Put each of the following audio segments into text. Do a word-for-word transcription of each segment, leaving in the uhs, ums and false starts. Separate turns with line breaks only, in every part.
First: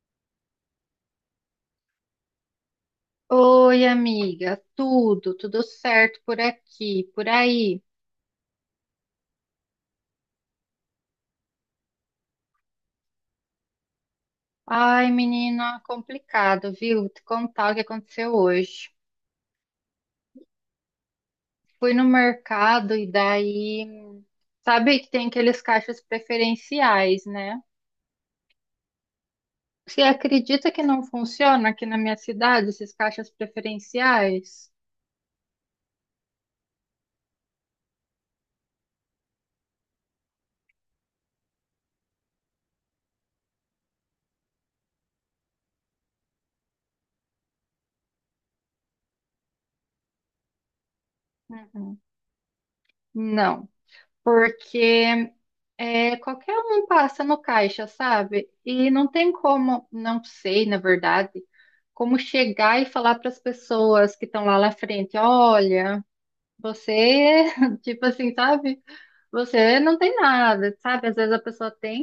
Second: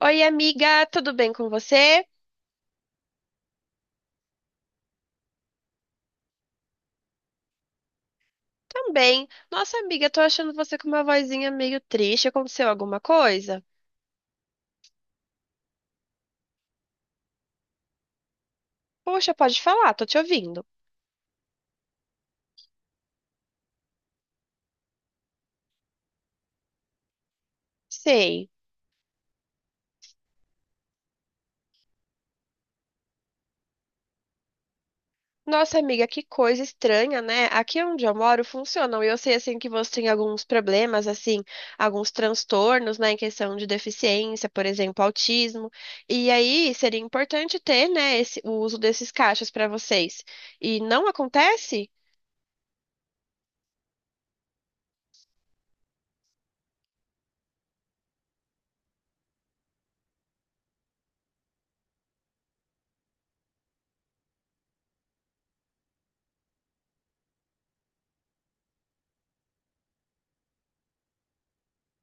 Oi, amiga, tudo bem com você?
Oi, amiga, tudo, tudo certo por aqui, por aí.
Também. Nossa, amiga, tô achando você com uma vozinha meio triste. Aconteceu alguma coisa?
Ai, menina, complicado, viu? Te contar o que aconteceu hoje.
Poxa, pode falar, tô te ouvindo.
Fui no mercado e daí, sabe que tem aqueles caixas preferenciais, né?
Sei.
Você acredita que não funciona aqui na minha cidade esses caixas preferenciais?
Nossa, amiga, que coisa estranha, né? Aqui onde eu moro funcionam. E eu sei, assim, que você tem alguns problemas, assim, alguns transtornos, né, em questão de deficiência, por exemplo, autismo. E aí seria importante ter, né, esse- o uso desses caixas pra vocês. E não acontece?
Uhum. Não, porque É, qualquer um passa no caixa, sabe? E não tem como, não sei, na verdade, como chegar e falar para as pessoas que estão lá na frente, olha, você, tipo assim, sabe? Você não tem nada, sabe? Às vezes a pessoa tem.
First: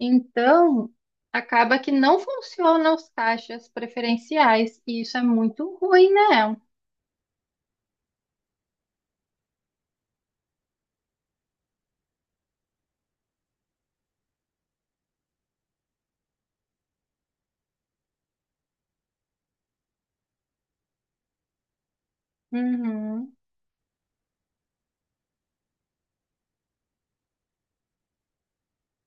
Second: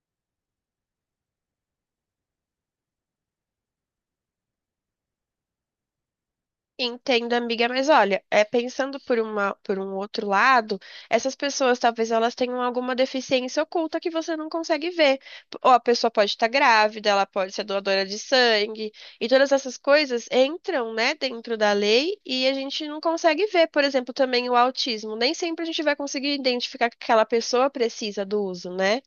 Então, acaba que não funcionam os caixas preferenciais e isso é muito ruim, né?
Entendo, amiga, mas olha, é, pensando por uma, por um outro lado, essas pessoas talvez elas tenham alguma deficiência oculta que você não consegue ver. P- Ou a pessoa pode estar grávida, ela pode ser doadora de sangue, e todas essas coisas entram, né, dentro da lei e a gente não
Uhum.
consegue ver. Por exemplo, também o autismo. Nem sempre a gente vai conseguir identificar que aquela pessoa precisa do uso, né?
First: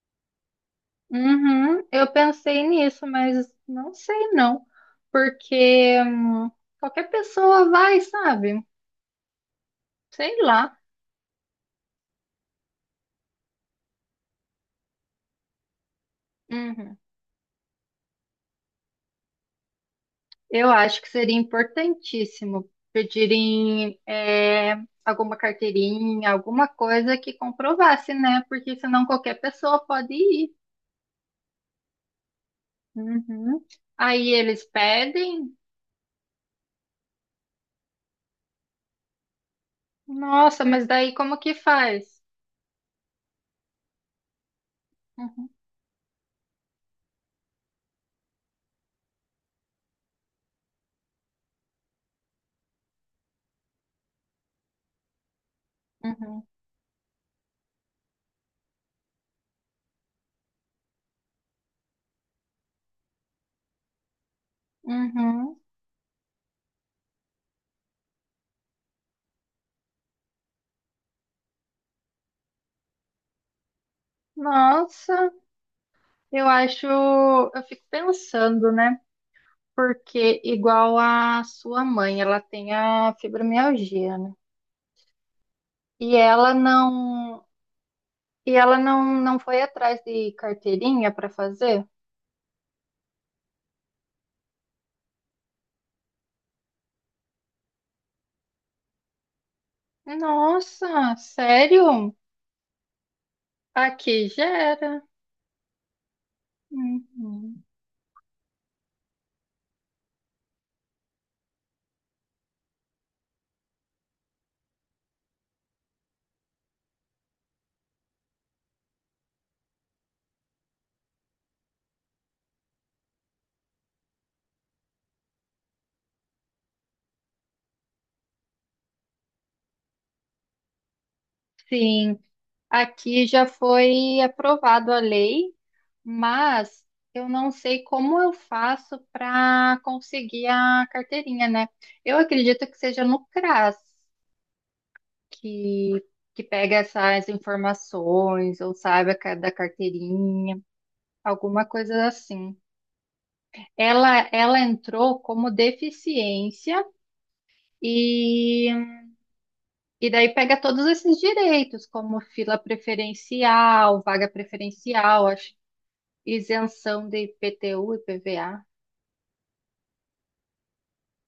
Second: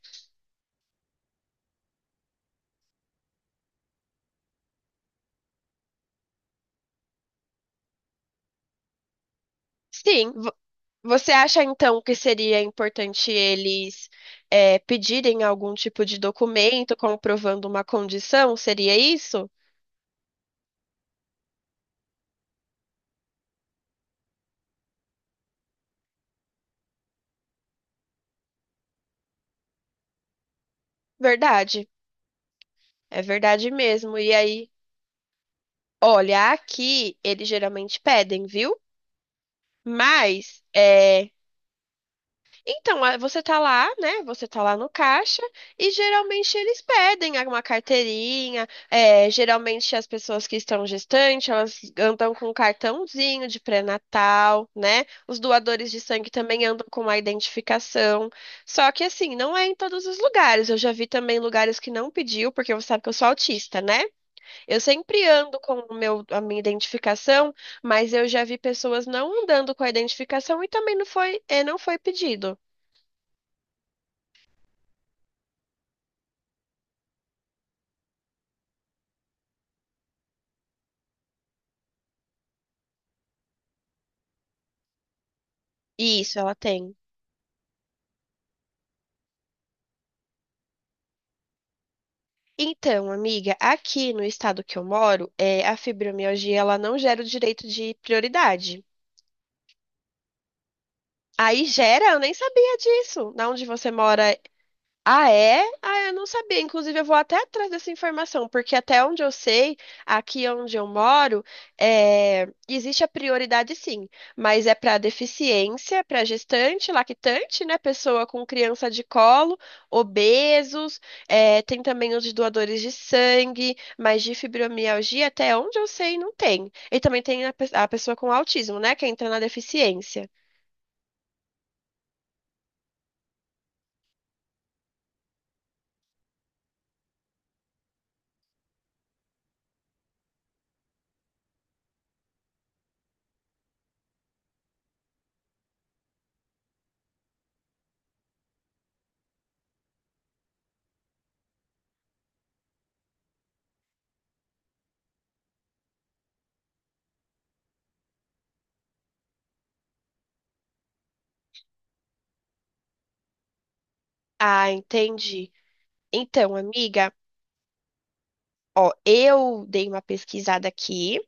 Uhum, eu pensei nisso, mas não sei não, porque hum, qualquer pessoa vai, sabe? Sei
Sim,
lá.
você acha então que seria importante eles eh, pedirem algum tipo de documento
Uhum.
comprovando uma condição? Seria isso?
Eu acho que seria importantíssimo pedirem é, alguma carteirinha, alguma coisa que comprovasse, né? Porque senão qualquer pessoa pode ir.
Verdade, é
Uhum.
verdade mesmo.
Aí
E
eles
aí,
pedem.
olha, aqui eles geralmente pedem, viu? Mas
Nossa, mas daí
eh,
como que faz?
Então, a- você tá lá, né? Você tá lá no caixa
Uhum,
e geralmente eles pedem alguma carteirinha. É, geralmente as pessoas que estão gestantes, elas andam com um cartãozinho de pré-natal, né? Os doadores de sangue
uhum,
também andam com a identificação. Só que assim, não é em todos os lugares. Eu já vi também lugares que não pediu, porque você sabe que eu sou autista, né? Eu sempre ando
uhum.
com o meu, a minha identificação, mas eu já vi pessoas não andando com a identificação e também não foi, é, não foi pedido.
Nossa. Eu acho, eu fico pensando, né? Porque igual a sua mãe, ela tem a fibromialgia, né? E
Isso,
ela
ela tem.
não, e ela não, não foi atrás de carteirinha para fazer?
Então, amiga, aqui no estado que eu moro, é, a fibromialgia ela não gera o direito de prioridade.
Nossa,
Aí gera,
sério?
eu nem sabia disso. Na onde você
Aqui
mora.
já era.
Ah, é? Ah, eu não sabia. Inclusive, eu vou até
Uhum.
atrás dessa informação, porque até onde eu sei, aqui onde eu moro, é, existe a prioridade sim, mas é para deficiência, para gestante, lactante, né? Pessoa com criança de colo, obesos, é, tem também os de doadores de sangue, mas de fibromialgia, até onde eu sei, não tem. E também tem a pe- a pessoa com autismo, né? Que entra na deficiência.
Sim, aqui já foi aprovado a lei, mas eu não sei como eu faço para conseguir a carteirinha, né? Eu acredito que seja no CRAS, que, que pega essas informações ou saiba ca- da carteirinha, alguma coisa assim. Ela, ela entrou como deficiência e, e daí pega todos esses direitos, como fila preferencial, vaga
Ah,
preferencial,
entendi.
acho,
Então,
isenção
amiga.
de I P T U e P V A.
Ó, eu dei uma pesquisada aqui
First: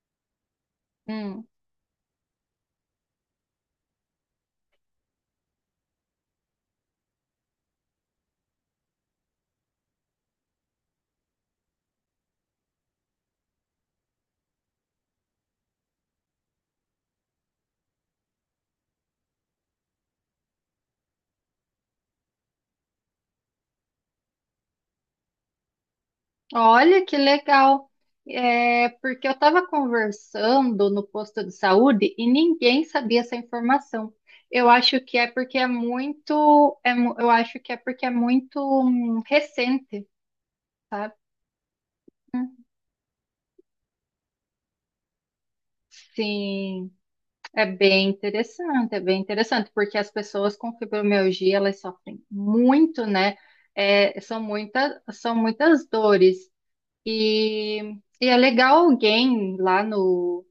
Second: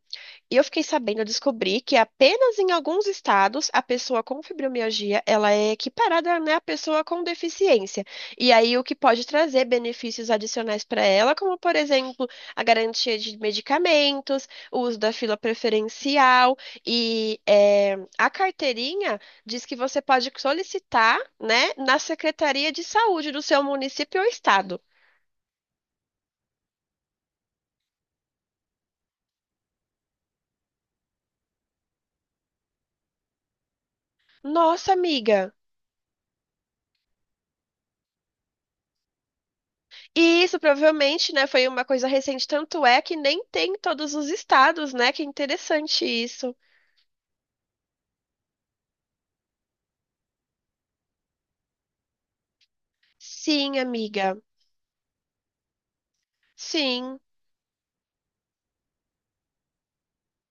e eu fiquei sabendo, eu descobri que apenas em alguns estados a pessoa com fibromialgia, ela é equiparada, né, à pessoa com deficiência. E aí o que pode trazer benefícios adicionais para ela, como por exemplo, a garantia de medicamentos, o uso da fila preferencial e eh, a carteirinha diz que você pode solicitar, né, na Secretaria de Saúde do seu município ou estado.
Olha que legal. É, porque eu estava conversando no posto de saúde e ninguém sabia essa informação. Eu
Nossa,
acho que é
amiga.
porque é muito, é mu- eu acho que é porque é muito hum, recente,
E isso
sabe?
provavelmente, né, foi uma coisa recente, tanto é que nem tem em todos os estados, né? Que é interessante isso.
Sim, é bem interessante, é bem interessante, porque as pessoas com fibromialgia, elas sofrem muito, né?
Sim,
É,
amiga.
são muitas, são muitas dores.
Sim.
E, e é legal alguém lá no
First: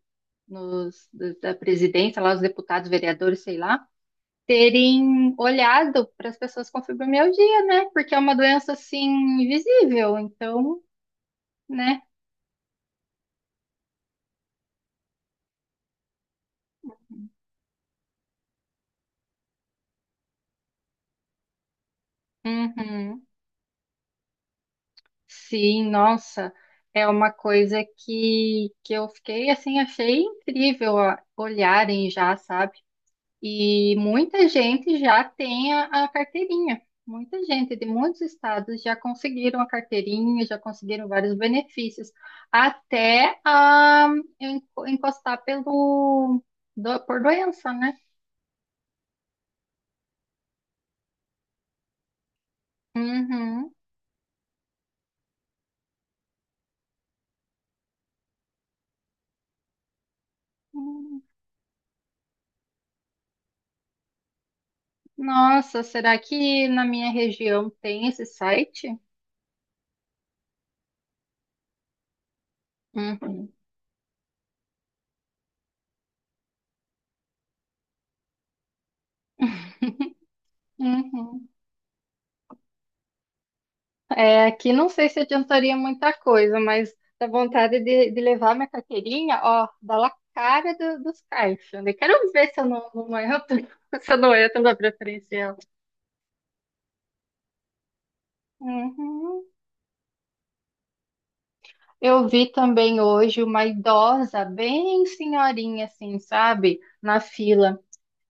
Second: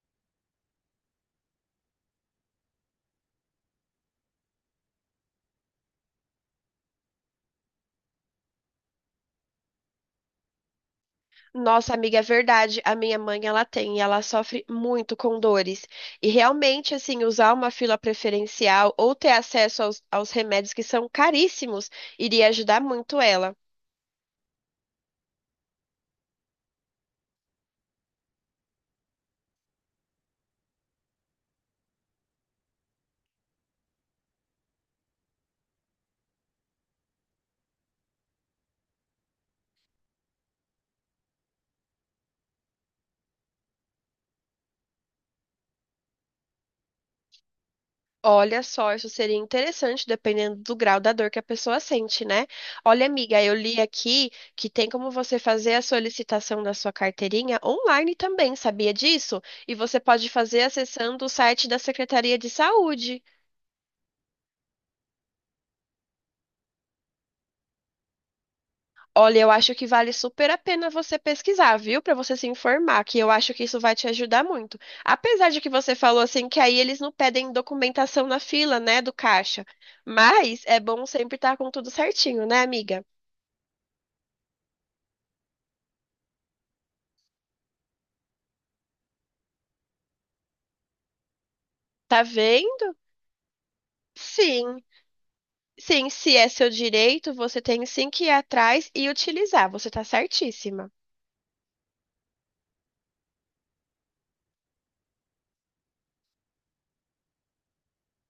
nos, da presidência, lá os deputados, vereadores, sei lá, terem olhado para as pessoas com fibromialgia, né? Porque é uma doença assim invisível, então,
Nossa,
né?
amiga, é verdade. A minha mãe, ela tem, e ela sofre muito com dores. E realmente, assim, usar uma fila preferencial ou ter acesso aos, aos remédios que são caríssimos iria ajudar muito
Uhum.
ela.
Sim, nossa, é uma coisa que, que eu fiquei assim, achei incrível ó, olharem já, sabe? E muita gente já tem a, a carteirinha. Muita gente de muitos estados já conseguiram a carteirinha, já conseguiram vários benefícios, até a en- encostar pelo do- por doença, né?
Olha só, isso seria interessante, dependendo do grau da dor que a pessoa sente, né? Olha, amiga, eu
Uhum.
li aqui que tem como você fazer a solicitação da sua carteirinha online também, sabia disso? E você pode fazer
Hum.
acessando o site da Secretaria de Saúde.
Nossa, será que na minha região tem esse site?
Olha, eu acho que vale super a pena você pesquisar, viu? Para você se informar, que eu acho
Uhum.
que isso vai te ajudar muito. Apesar de que você falou assim que aí eles não pedem documentação na fila, né, do caixa. Mas é bom sempre
Uhum.
estar com tudo certinho, né, amiga?
É, aqui não sei se adiantaria muita coisa, mas dá vontade de, de levar minha carteirinha, ó, dá lá a cara do- dos caixas, né?
Tá
Quero ver se eu não,
vendo?
não entro, se eu não entro na
Sim.
preferencial.
Sim, se é seu direito, você tem sim que ir atrás e
Uhum.
utilizar. Você tá certíssima.
Eu vi também hoje uma idosa, bem senhorinha, assim, sabe, na fila.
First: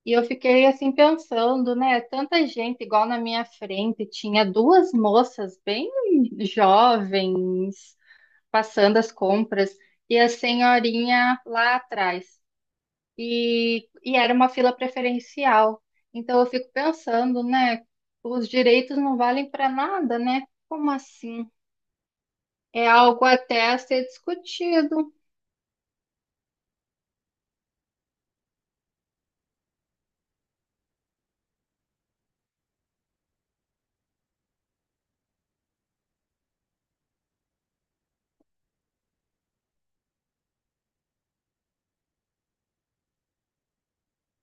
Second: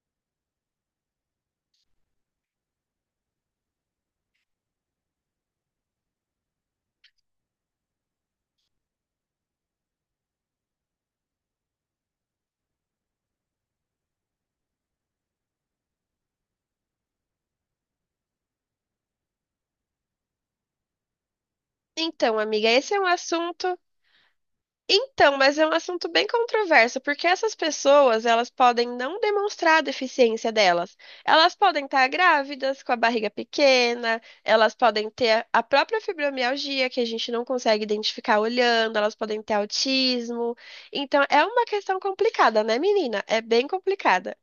E eu fiquei assim pensando, né? Tanta gente igual na minha frente, tinha duas moças bem jovens, passando as compras e a senhorinha lá atrás. E, e era uma fila preferencial. Então eu fico pensando, né? Os direitos não valem para nada, né? Como assim?
Então, amiga,
É
esse é um
algo até a
assunto.
ser discutido.
Então, mas é um assunto bem controverso, porque essas pessoas, elas podem não demonstrar a deficiência delas. Elas podem estar grávidas, com a barriga pequena, elas podem ter a própria fibromialgia, que a gente não consegue identificar olhando, elas podem ter autismo. Então, é uma questão complicada, né, menina? É bem complicada.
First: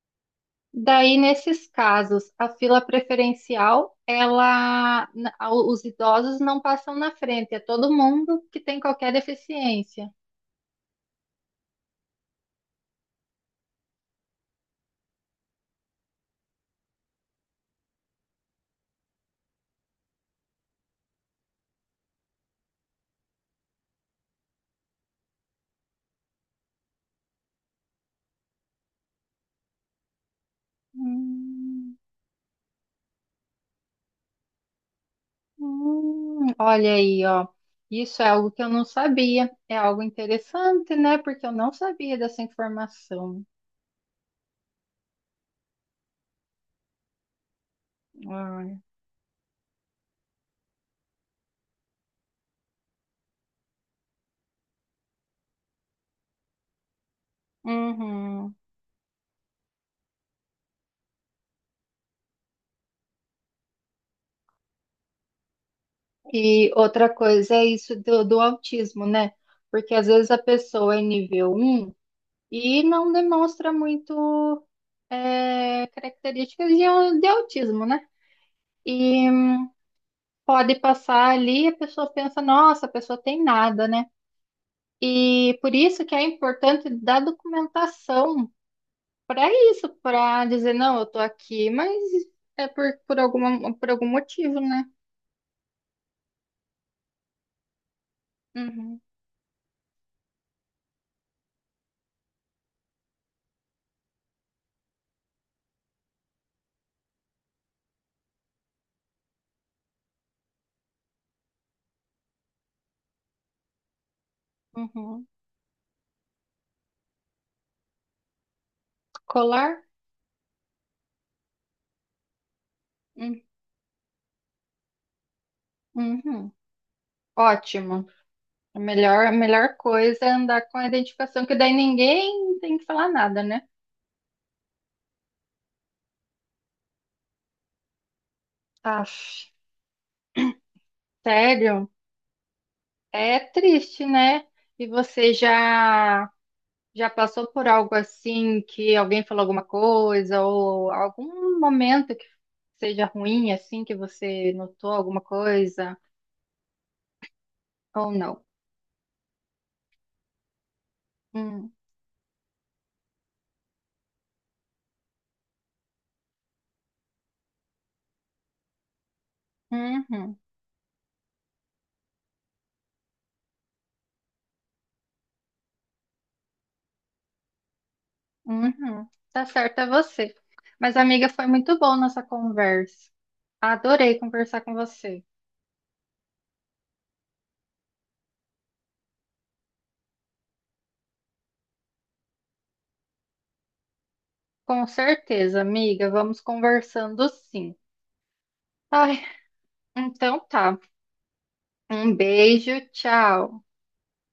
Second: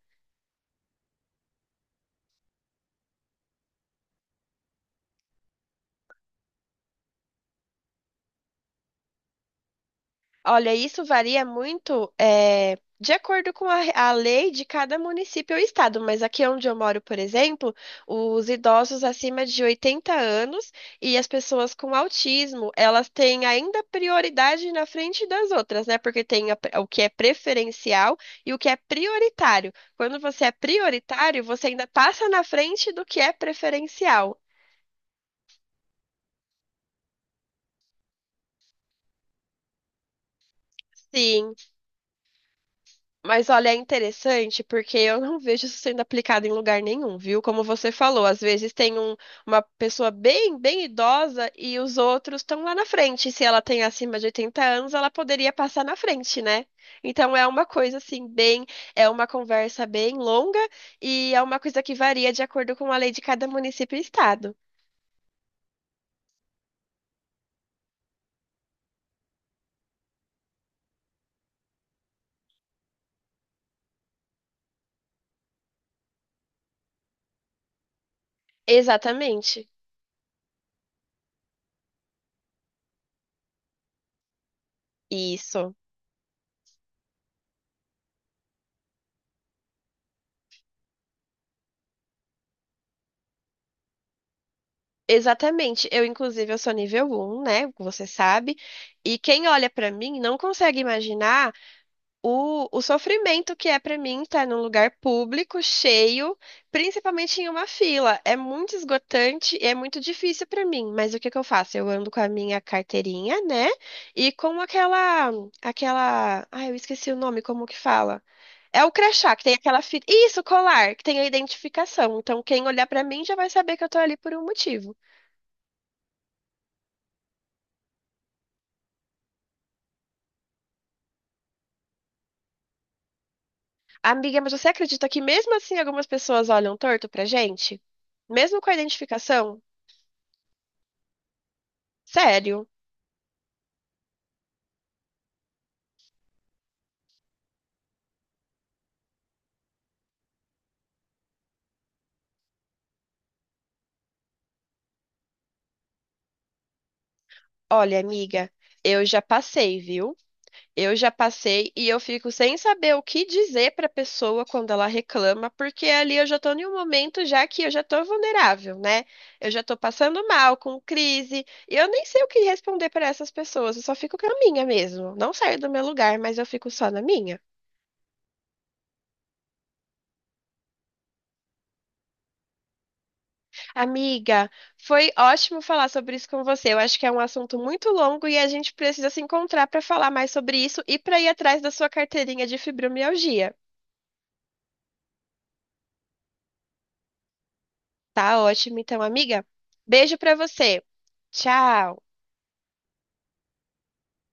Daí, nesses casos, a fila preferencial, ela, na- os idosos não passam na frente, é todo mundo que tem qualquer deficiência.
Olha, isso varia muito, eh, de acordo com a, a lei de cada município ou estado, mas aqui onde eu moro, por exemplo, os idosos acima de oitenta anos e as pessoas com autismo, elas têm ainda prioridade na frente das outras, né? Porque tem a pre- o que é preferencial e o que é prioritário. Quando você é prioritário, você ainda
Hum.
passa na frente do que é preferencial.
Hum, olha aí, ó. Isso é algo que eu não sabia. É algo interessante, né? Porque eu
Sim.
não sabia dessa informação.
Mas olha, é interessante porque eu não vejo isso sendo aplicado em lugar nenhum, viu? Como você falou, às vezes
Olha.
tem um- uma pessoa bem, bem idosa e os outros estão lá na frente. Se ela tem acima de oitenta anos, ela poderia passar na frente, né? Então é uma coisa assim,
Uhum.
bem, é uma conversa bem longa e é uma coisa que varia de acordo com a lei de cada município e estado.
E outra coisa é isso do, do autismo, né? Porque às vezes a pessoa é nível um e não demonstra muito é, características de, de autismo, né? E
Exatamente.
pode passar ali a pessoa pensa, nossa, a pessoa tem nada, né? E
Isso.
por isso que é importante da documentação para isso, para dizer, não, eu tô aqui, mas é por, por alguma, por algum motivo, né?
Exatamente. Eu, inclusive, eu sou nível um, né? Como você sabe.
Uhum,
E quem olha pra mim não consegue imaginar o, o sofrimento que é pra mim estar num lugar público, cheio, principalmente em uma fila. É muito esgotante e é muito difícil pra mim. Mas o que que eu faço? Eu ando com a minha carteirinha, né? E com
uhum.
aquela, aquela, ai, eu esqueci o nome, como que fala? É o crachá, que tem aquela
Colar?
fita. Isso, colar, que tem a identificação. Então, quem olhar pra mim já
Hum,
vai saber que eu tô ali por um motivo.
Uhum. Ótimo. A melhor, a melhor coisa é andar com a identificação, que daí ninguém tem que falar nada, né?
Amiga, mas você acredita que mesmo assim algumas pessoas olham torto pra gente? Mesmo com a
Aff,
identificação?
sério?
Sério?
É triste, né? E você já já passou por algo assim que alguém falou alguma coisa ou algum momento que seja ruim assim que você notou alguma coisa?
Olha,
Ou não.
amiga, eu já passei, viu? Eu já passei
Hum,
e eu fico sem saber o que dizer pra pessoa quando ela reclama, porque ali eu já tô em um momento já que eu já tô vulnerável, né? Eu já tô passando
uhum,
mal, com crise, e eu nem sei o que responder pra essas pessoas, eu só fico com a minha mesmo. Não saio do meu lugar, mas eu fico só na minha.
uhum. Tá certo, é você. Mas, amiga, foi muito bom nossa conversa. Adorei
Amiga,
conversar com
foi
você.
ótimo falar sobre isso com você. Eu acho que é um assunto muito longo e a gente precisa se encontrar para falar mais sobre isso e para ir atrás da sua carteirinha de fibromialgia.
Com certeza, amiga. Vamos conversando sim.
Tá ótimo, então,
Ai,
amiga. Beijo para
então tá.
você. Tchau.
Um beijo, tchau.